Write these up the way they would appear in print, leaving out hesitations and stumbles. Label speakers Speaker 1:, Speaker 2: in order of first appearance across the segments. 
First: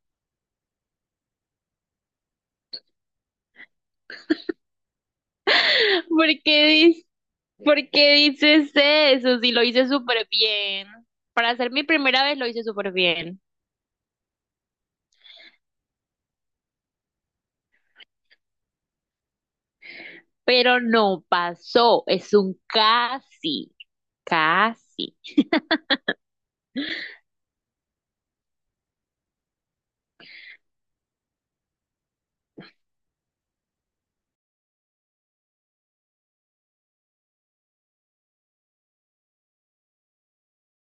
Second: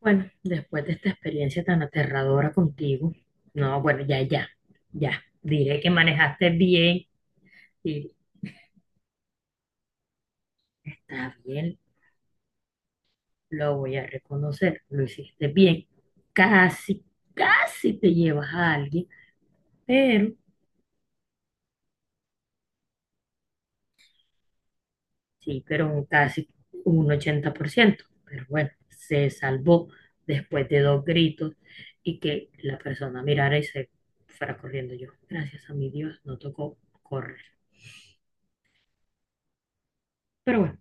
Speaker 1: Bueno, después de esta experiencia tan aterradora contigo, no, bueno, ya, ya, ya, diré que
Speaker 2: ¿Por
Speaker 1: manejaste
Speaker 2: qué dices,
Speaker 1: bien
Speaker 2: por
Speaker 1: y
Speaker 2: qué dices eso? Si lo hice súper bien.
Speaker 1: está
Speaker 2: Para ser
Speaker 1: bien,
Speaker 2: mi primera vez lo hice súper bien.
Speaker 1: lo voy a reconocer, lo hiciste bien. Casi, casi te llevas a alguien, pero
Speaker 2: Pero no pasó. Es un casi. Casi.
Speaker 1: sí, pero un casi, un 80%, pero bueno, se salvó después de dos gritos y que la persona mirara y se fuera corriendo yo. Gracias a mi Dios, no tocó correr. Pero bueno,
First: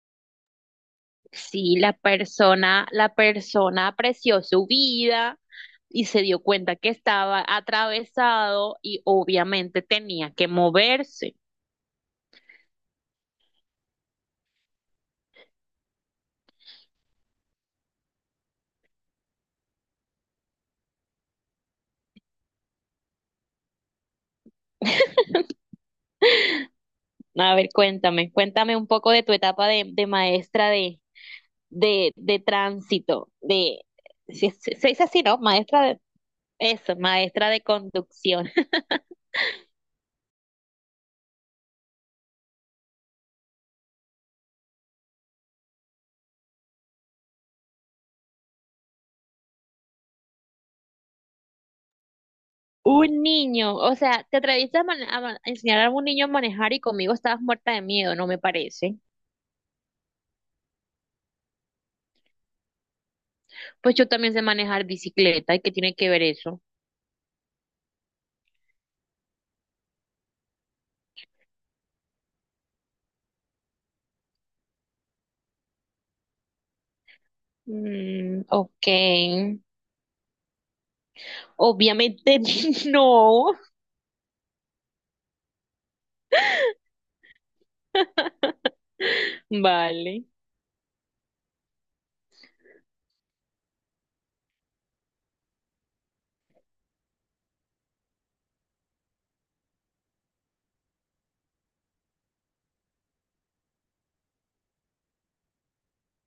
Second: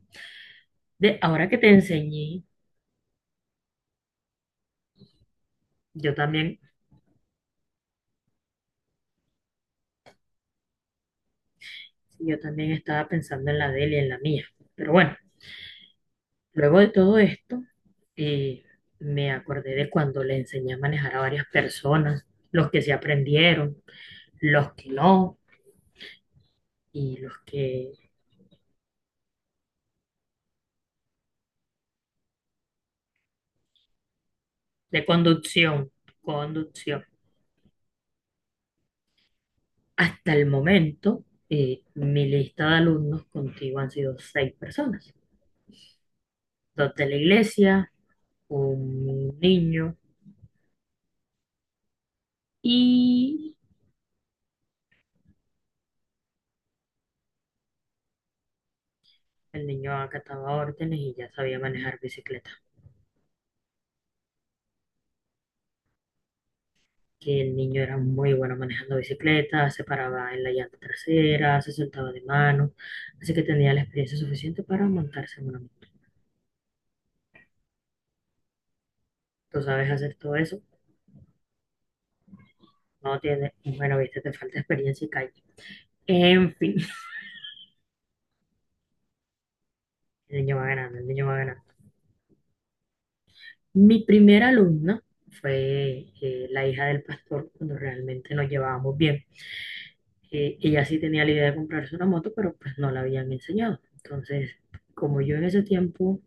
Speaker 1: ahora que te
Speaker 2: Sí,
Speaker 1: enseñé.
Speaker 2: la persona apreció su vida y
Speaker 1: Yo
Speaker 2: se dio
Speaker 1: también,
Speaker 2: cuenta que estaba atravesado y obviamente tenía que moverse.
Speaker 1: sí, yo también estaba pensando en la de él y en la mía. Pero bueno, luego de todo esto, eh, me acordé de cuando le enseñé a manejar a varias personas, los que se aprendieron, los que no, y los
Speaker 2: A ver,
Speaker 1: que
Speaker 2: cuéntame, cuéntame un poco de tu etapa de maestra de tránsito, se
Speaker 1: de
Speaker 2: dice así, ¿no? Maestra
Speaker 1: conducción,
Speaker 2: de, eso,
Speaker 1: conducción.
Speaker 2: maestra de conducción.
Speaker 1: Hasta el momento, mi lista de alumnos contigo han sido seis personas, dos de la iglesia, un niño
Speaker 2: Un
Speaker 1: y
Speaker 2: niño, o sea, te atreviste a, a enseñar a un niño a manejar y conmigo estabas muerta de miedo, no me parece.
Speaker 1: el niño acataba órdenes y ya sabía manejar bicicleta.
Speaker 2: Pues yo también sé manejar bicicleta, ¿y qué tiene que ver eso?
Speaker 1: Que el niño era muy bueno manejando bicicleta, se paraba en la llanta trasera, se soltaba de mano, así que tenía la experiencia suficiente para montarse en una moto.
Speaker 2: Mm, ok,
Speaker 1: Tú sabes hacer todo eso,
Speaker 2: obviamente
Speaker 1: no tienes,
Speaker 2: no.
Speaker 1: bueno, viste, te falta experiencia y calle. En fin,
Speaker 2: Vale.
Speaker 1: el niño va ganando, el niño va ganando. Mi primera alumna fue la hija del pastor, cuando realmente nos llevábamos bien. Ella sí tenía la idea de comprarse una moto, pero pues no la habían enseñado. Entonces, como yo en ese tiempo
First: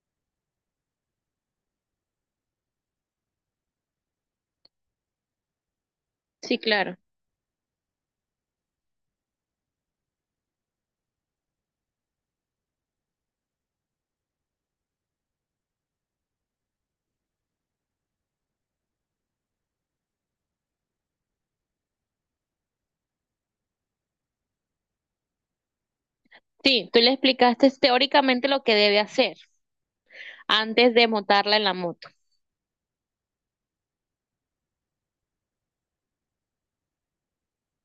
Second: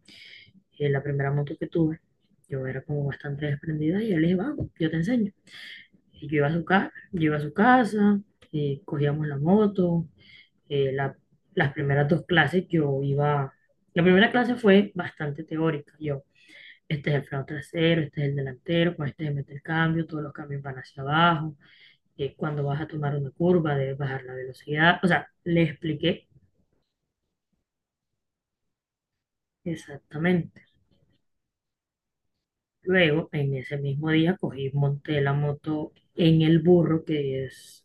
Speaker 1: la primera moto que tuve, yo era como bastante desprendida y yo le dije, vamos, yo te enseño. Y yo iba a
Speaker 2: Sí,
Speaker 1: su casa,
Speaker 2: claro.
Speaker 1: yo iba a su casa, cogíamos la moto, eh, la- las primeras dos clases yo iba, la primera clase fue bastante teórica, yo, este es el freno trasero, este es el delantero, con este se mete el cambio, todos los cambios van hacia abajo, cuando vas a tomar una curva debes bajar la velocidad, o sea, le expliqué
Speaker 2: Sí, tú le explicaste teóricamente lo que debe hacer
Speaker 1: exactamente.
Speaker 2: antes de montarla en la moto.
Speaker 1: Luego, en ese mismo día, cogí, monté la moto en el burro, que es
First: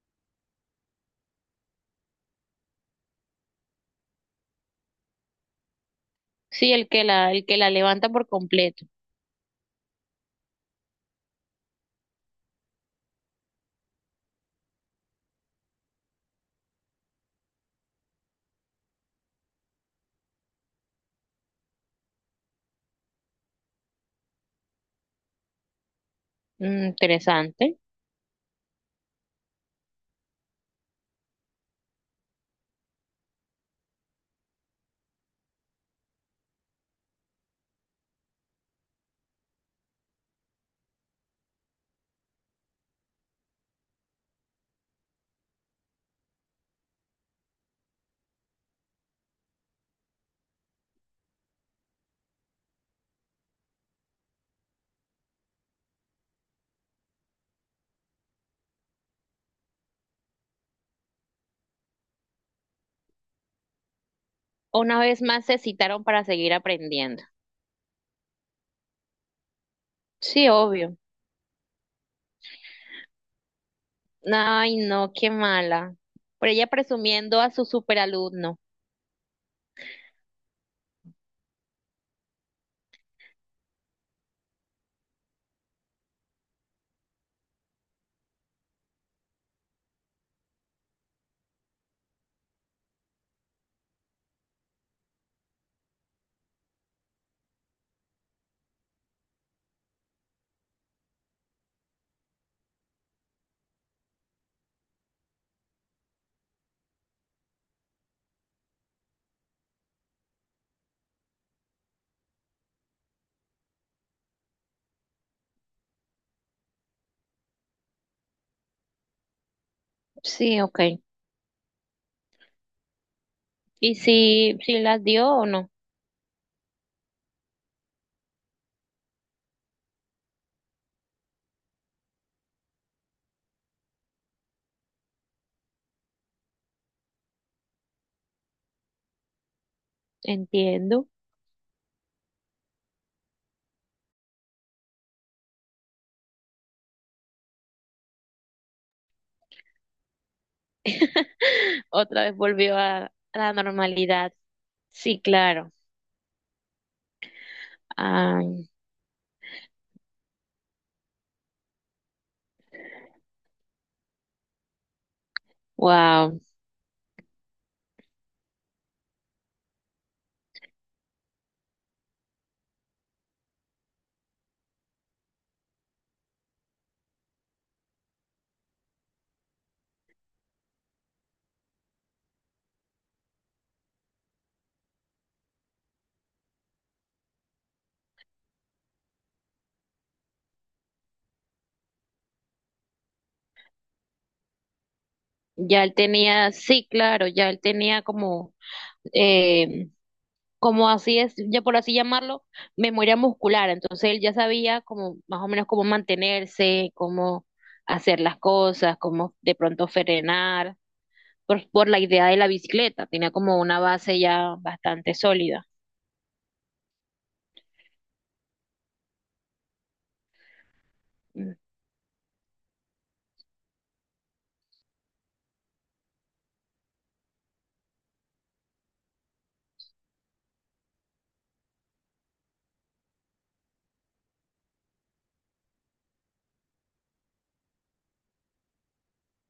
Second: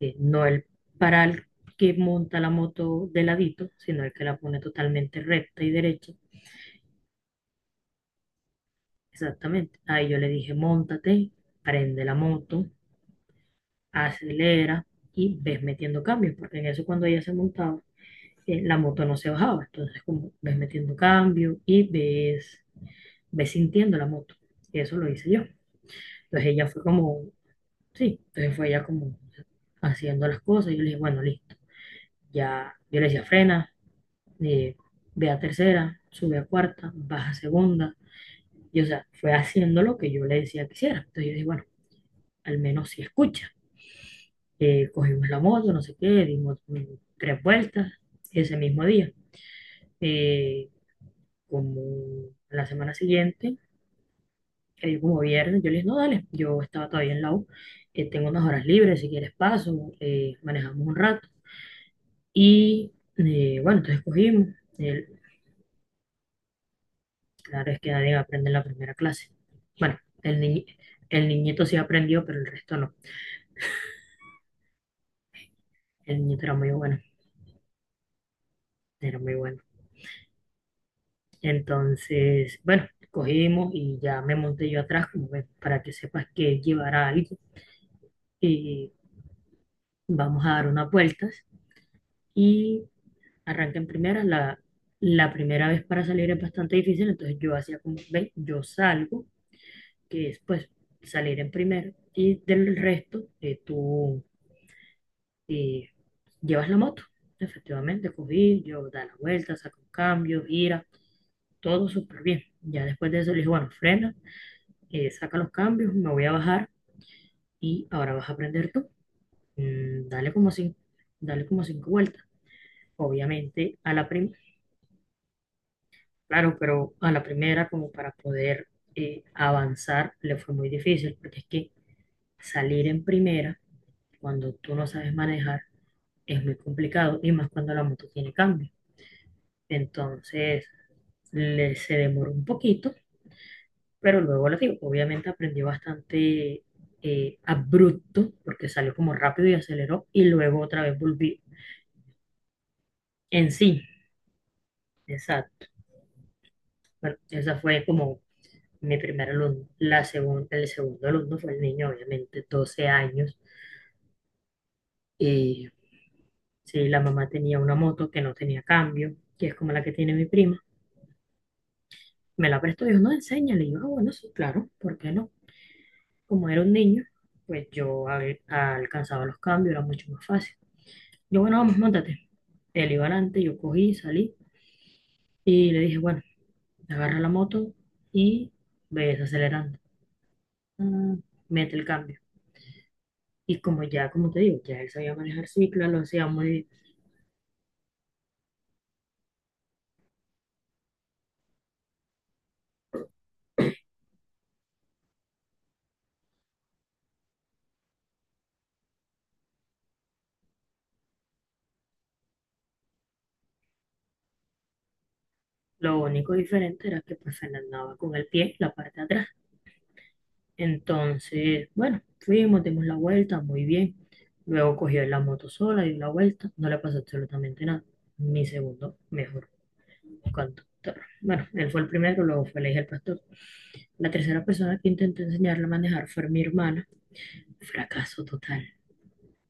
Speaker 1: no el, para el que monta la moto de ladito, sino el que la pone totalmente recta y derecha.
Speaker 2: Sí, el que la levanta por completo.
Speaker 1: Exactamente. Ahí yo le dije, móntate, prende la moto, acelera y ves metiendo cambios, porque en eso cuando ella se montaba, la moto no se bajaba. Entonces, como ves metiendo cambio y ves, ves sintiendo la moto. Y eso lo hice yo. Entonces ella fue
Speaker 2: Mm,
Speaker 1: como
Speaker 2: interesante.
Speaker 1: sí, entonces fue ella como haciendo las cosas. Yo le dije, bueno, listo. Ya, yo le decía, frena, eh, ve a tercera, sube a cuarta, baja a segunda. Y o sea, fue haciendo lo que yo le decía que hiciera. Entonces yo dije, bueno, al menos si escucha. Cogimos la moto, no sé qué, dimos tres vueltas ese mismo día. Eh, como la semana siguiente, que digo, como viernes, yo le dije, no, dale, yo estaba todavía en la U, tengo unas horas libres, si quieres paso, manejamos un rato. Y bueno, entonces cogimos.
Speaker 2: Una
Speaker 1: El-
Speaker 2: vez más se citaron para seguir aprendiendo.
Speaker 1: claro es que nadie aprende en la primera clase. Bueno,
Speaker 2: Sí, obvio.
Speaker 1: el niñito sí aprendió, pero el resto no.
Speaker 2: Ay, no, qué mala.
Speaker 1: El niñito
Speaker 2: Por
Speaker 1: era
Speaker 2: ella
Speaker 1: muy bueno,
Speaker 2: presumiendo a su superalumno.
Speaker 1: era muy bueno. Entonces, bueno, cogimos y ya me monté yo atrás, como ves, para que sepas que llevará algo. Y vamos a dar unas vueltas. Y arranca en primera. La primera vez para salir es bastante difícil, entonces yo hacía como, ve, yo salgo, que es pues salir en primero y del resto tú eh, llevas la moto. Efectivamente, cogí, yo da la vuelta, saco un cambio, gira, todo súper bien. Ya después de eso le dije, bueno, frena, saca los cambios, me voy a bajar y ahora vas a aprender tú. Mm, dale como
Speaker 2: Sí,
Speaker 1: cinco,
Speaker 2: ok.
Speaker 1: dale como cinco vueltas. Obviamente a
Speaker 2: ¿Y
Speaker 1: la primera,
Speaker 2: si las dio o no?
Speaker 1: claro, pero a la primera como para poder avanzar le fue muy difícil porque es que salir en primera cuando tú no sabes manejar es muy complicado y más cuando la moto tiene cambio. Entonces,
Speaker 2: Entiendo.
Speaker 1: se demoró un poquito, pero luego lo digo, obviamente aprendió bastante abrupto porque salió como rápido y aceleró y luego otra vez volvió
Speaker 2: Otra vez volvió a
Speaker 1: en
Speaker 2: la
Speaker 1: sí.
Speaker 2: normalidad. Sí,
Speaker 1: Exacto.
Speaker 2: claro.
Speaker 1: Bueno, esa fue como
Speaker 2: Ah,
Speaker 1: mi primer alumno. El segundo alumno fue el niño, obviamente, 12 años. Y
Speaker 2: wow.
Speaker 1: sí, la mamá tenía una moto que no tenía cambio, que es como la que tiene mi prima. Me la prestó, dijo, no, enséñale. Y yo, ah, bueno, sí, claro, ¿por qué no? Como era un niño, pues yo alcanzaba los cambios, era mucho más fácil. Yo, bueno, vamos, montate. Él iba adelante, yo cogí, salí y le dije, bueno, agarra la moto y ves acelerando. Ah, mete el cambio. Y como ya, como te digo, ya él sabía manejar
Speaker 2: Ya
Speaker 1: cicla,
Speaker 2: él
Speaker 1: lo hacía muy
Speaker 2: tenía,
Speaker 1: bien.
Speaker 2: sí, claro, ya él tenía como, eh, como así es, ya por así llamarlo, memoria muscular. Entonces él ya sabía como más o menos cómo mantenerse, cómo hacer las cosas, cómo de pronto frenar, por la idea de la bicicleta. Tenía como una base ya bastante sólida.
Speaker 1: Lo único diferente era que pues él andaba con el pie, la parte de atrás. Entonces, bueno, fuimos, dimos la vuelta, muy bien. Luego cogió la moto sola, dio la vuelta, no le pasó absolutamente nada. Mi segundo mejor conductor. Bueno, él fue el primero, luego fue elegir el hijo del pastor. La tercera persona que intentó enseñarle a manejar fue mi hermana. Fracaso total,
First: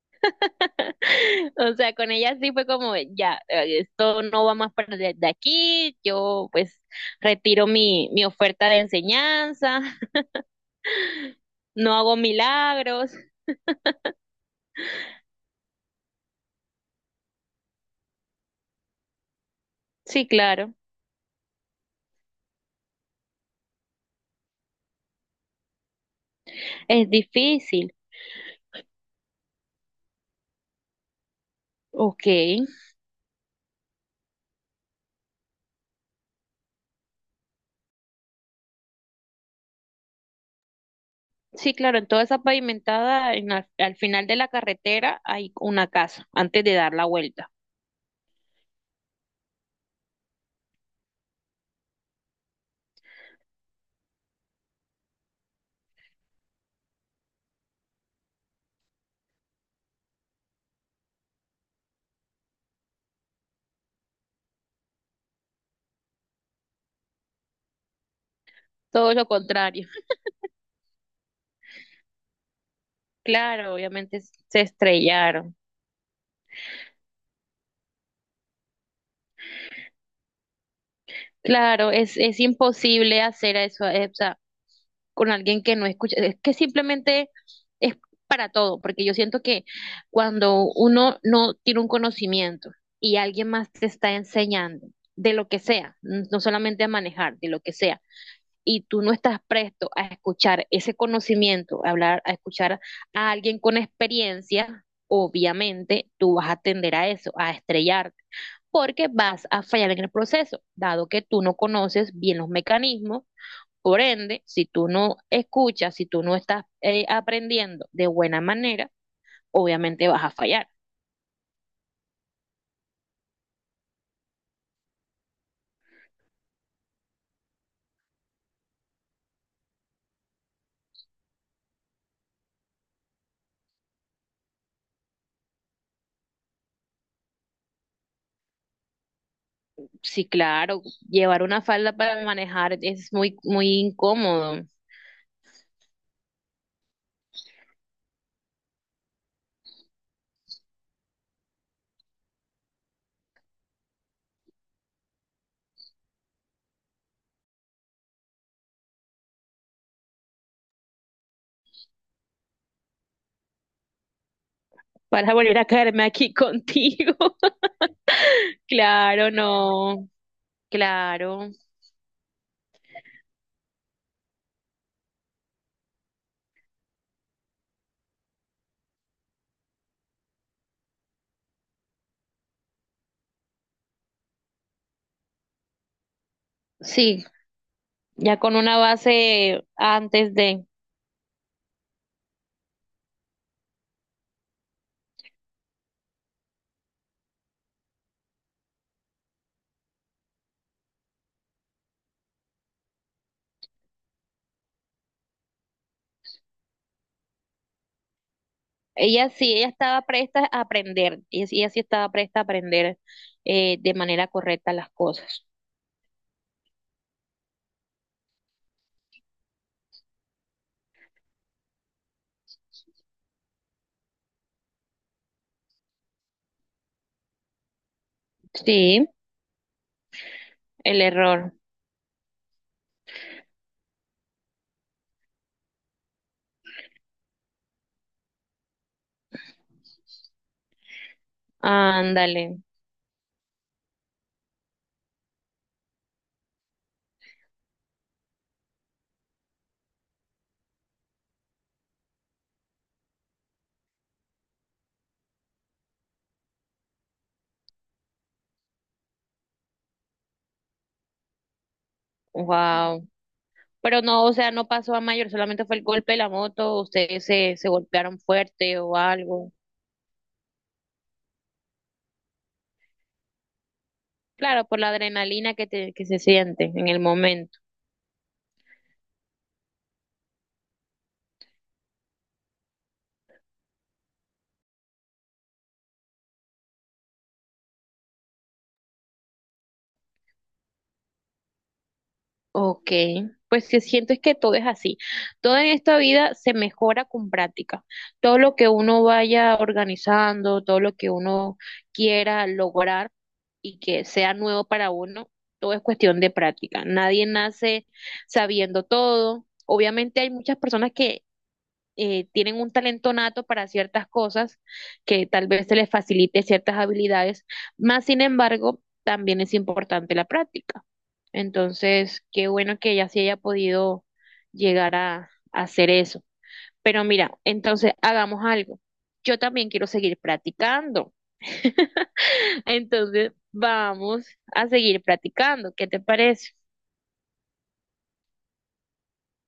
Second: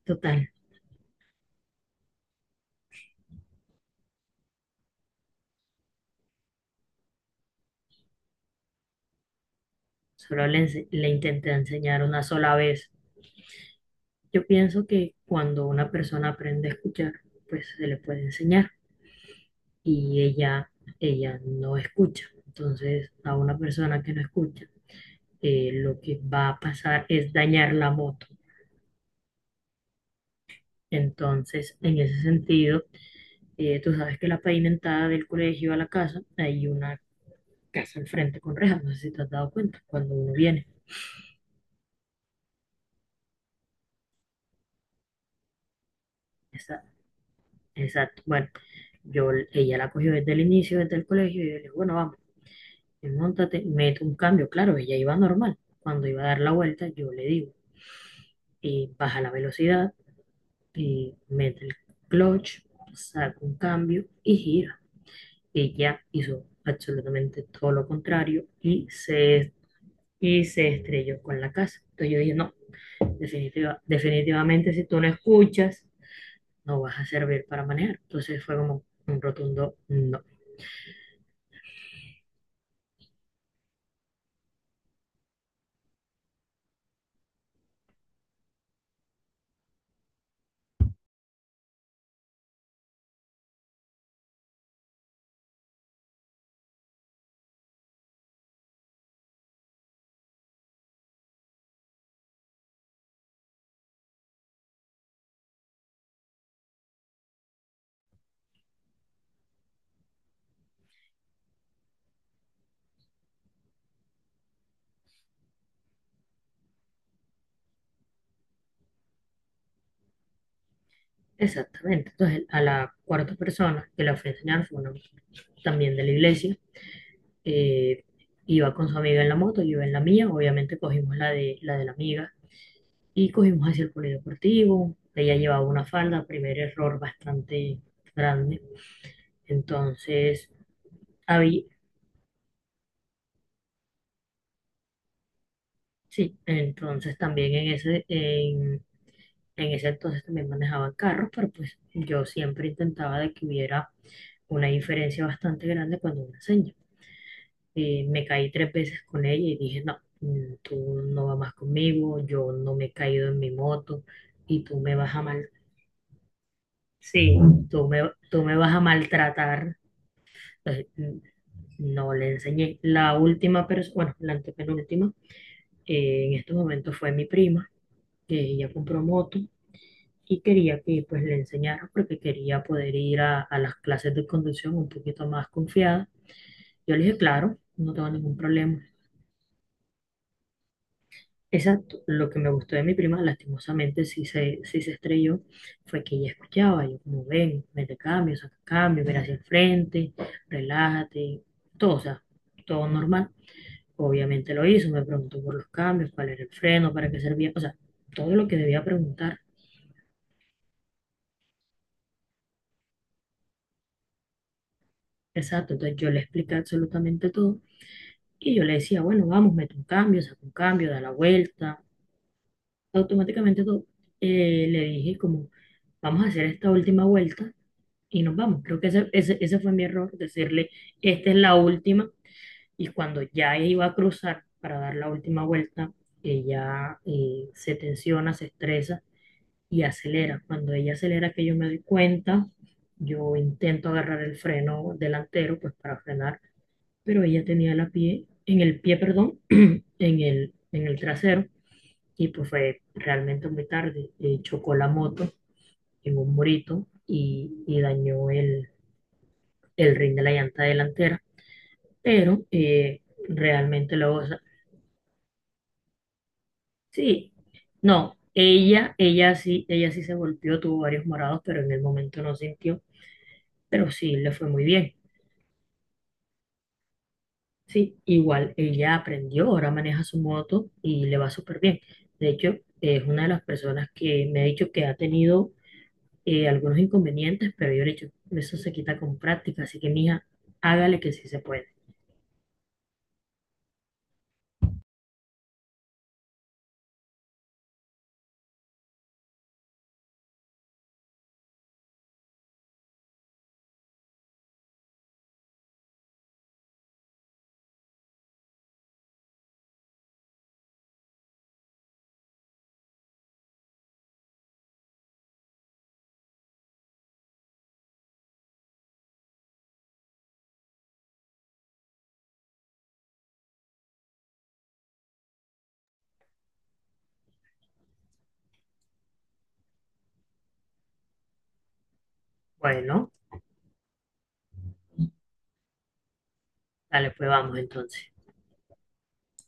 Speaker 1: total.
Speaker 2: O sea, con ella sí fue como, ya, esto no va más para de aquí, yo pues retiro mi oferta de enseñanza,
Speaker 1: Solo le intenté
Speaker 2: no
Speaker 1: enseñar
Speaker 2: hago
Speaker 1: una sola vez.
Speaker 2: milagros.
Speaker 1: Yo pienso que cuando una persona aprende a escuchar, pues se le puede enseñar y
Speaker 2: Sí, claro,
Speaker 1: ella no escucha. Entonces, a una persona que no escucha, lo que va a pasar
Speaker 2: es
Speaker 1: es dañar la
Speaker 2: difícil.
Speaker 1: moto. Entonces, en ese
Speaker 2: Ok,
Speaker 1: sentido, tú sabes que la pavimentada del colegio a la casa, hay una casa al frente con rejas, no sé si te has dado cuenta, cuando uno viene.
Speaker 2: sí, claro, en toda esa pavimentada, en la- al final de la carretera hay una casa antes de
Speaker 1: Esa-
Speaker 2: dar la vuelta.
Speaker 1: Exacto. Bueno, yo, ella la cogió desde el inicio, desde el colegio, y yo le dije, bueno, vamos, montate, mete un cambio. Claro, ella iba normal. Cuando iba a dar la vuelta, yo le digo, baja la velocidad, y mete el clutch, saca un cambio y gira. Ella hizo absolutamente todo lo contrario
Speaker 2: Todo lo contrario.
Speaker 1: y se estrelló con la casa. Entonces yo dije, no.
Speaker 2: Claro, obviamente s- se
Speaker 1: Definitivamente, si tú no
Speaker 2: estrellaron.
Speaker 1: escuchas, no vas a servir para manejar. Entonces fue como un rotundo no.
Speaker 2: Claro, es imposible hacer eso, o sea, con alguien que no escucha, es que simplemente es para todo, porque yo siento que cuando uno no tiene un conocimiento y alguien más te está enseñando de lo que sea, n- no solamente a manejar, de lo que sea, y tú no estás presto a escuchar ese conocimiento, a hablar, a escuchar a alguien con experiencia, obviamente tú vas a tender a eso, a estrellarte, porque vas a fallar en el proceso, dado que tú no conoces bien los mecanismos por ende, si tú no escuchas, si tú no estás aprendiendo de buena manera, obviamente vas a fallar.
Speaker 1: Exactamente. Entonces, a la cuarta persona que la fui a enseñar fue una también de la iglesia. eh, iba con su amiga en la moto, yo iba en la mía. Obviamente cogimos la de la amiga y cogimos hacia el polideportivo. Ella llevaba una falda, primer error bastante grande.
Speaker 2: Sí,
Speaker 1: Entonces,
Speaker 2: claro, llevar una
Speaker 1: había,
Speaker 2: falda para manejar es muy, muy incómodo.
Speaker 1: sí, entonces también en ese entonces también manejaba carros, pero pues yo siempre intentaba de que hubiera una diferencia bastante grande cuando una seña. Y me caí tres veces con ella y dije, no, tú no vas más conmigo, yo no me he caído en mi moto y tú me vas a
Speaker 2: Para
Speaker 1: mal,
Speaker 2: volver a caerme aquí contigo.
Speaker 1: sí, tú me vas a
Speaker 2: Claro,
Speaker 1: maltratar.
Speaker 2: no.
Speaker 1: Entonces,
Speaker 2: Claro.
Speaker 1: no le enseñé. La última persona, bueno, la antepenúltima, en estos momentos fue mi prima, que ella compró moto y quería que pues le enseñara porque quería poder ir a las clases de conducción un poquito más confiada. Yo le dije,
Speaker 2: Sí,
Speaker 1: claro, no tengo ningún
Speaker 2: ya con una
Speaker 1: problema.
Speaker 2: base antes de...
Speaker 1: Exacto, lo que me gustó de mi prima, lastimosamente sí se estrelló, fue que ella escuchaba, yo como ven, mete cambio, saca cambio, mira hacia el frente, relájate, todo, o sea, todo normal. Obviamente lo hizo, me preguntó por los cambios, cuál era el freno, para qué servía, o sea, todo lo que debía
Speaker 2: Ella
Speaker 1: preguntar.
Speaker 2: sí, ella estaba presta a aprender. Ella sí estaba presta a aprender de manera correcta las cosas.
Speaker 1: Exacto, entonces yo le expliqué absolutamente todo. Y yo le decía, bueno, vamos, mete un cambio, saca un cambio, da la vuelta. Automáticamente le dije como, vamos a hacer esta última vuelta y nos vamos. Creo que
Speaker 2: Sí,
Speaker 1: ese fue mi error, decirle,
Speaker 2: el
Speaker 1: esta es
Speaker 2: error.
Speaker 1: la última. Y cuando ya iba a cruzar para dar la última vuelta, ella se tensiona, se estresa y acelera. Cuando ella acelera, que yo me doy cuenta,
Speaker 2: Ándale.
Speaker 1: yo intento agarrar el freno delantero, pues para frenar, pero ella tenía la pie, en el pie, perdón, en el trasero y pues fue realmente muy tarde. Chocó la moto en un murito y dañó el rin de la llanta delantera, pero
Speaker 2: Wow.
Speaker 1: realmente
Speaker 2: Pero
Speaker 1: luego,
Speaker 2: no,
Speaker 1: o
Speaker 2: o
Speaker 1: sea,
Speaker 2: sea, no pasó a mayor, solamente fue el golpe de la moto, ustedes
Speaker 1: sí,
Speaker 2: se
Speaker 1: no,
Speaker 2: golpearon fuerte o algo.
Speaker 1: ella sí se golpeó, tuvo varios morados, pero en el momento no sintió, pero sí le fue muy
Speaker 2: Claro, por la
Speaker 1: bien.
Speaker 2: adrenalina que que se siente en el momento.
Speaker 1: Sí, igual ella aprendió, ahora maneja su moto y le va súper bien. De hecho, es una de las personas que me ha dicho que ha tenido algunos inconvenientes, pero yo le he dicho, eso se quita con práctica, así que mija, hágale que sí se puede.
Speaker 2: Ok, pues sí, siento es que todo es así. Todo en esta vida se mejora con práctica. Todo lo que uno vaya organizando, todo lo que uno quiera lograr y que sea nuevo para uno, todo es cuestión de práctica. Nadie nace sabiendo todo. Obviamente hay muchas personas que tienen un talento nato para ciertas cosas que tal vez se les facilite ciertas habilidades, más sin embargo, también es importante la práctica. Entonces, qué bueno que ella sí haya podido llegar a hacer eso. Pero mira, entonces hagamos algo. Yo también quiero seguir practicando.
Speaker 1: Bueno,
Speaker 2: Entonces, vamos a seguir practicando. ¿Qué te parece?
Speaker 1: dale, pues vamos entonces.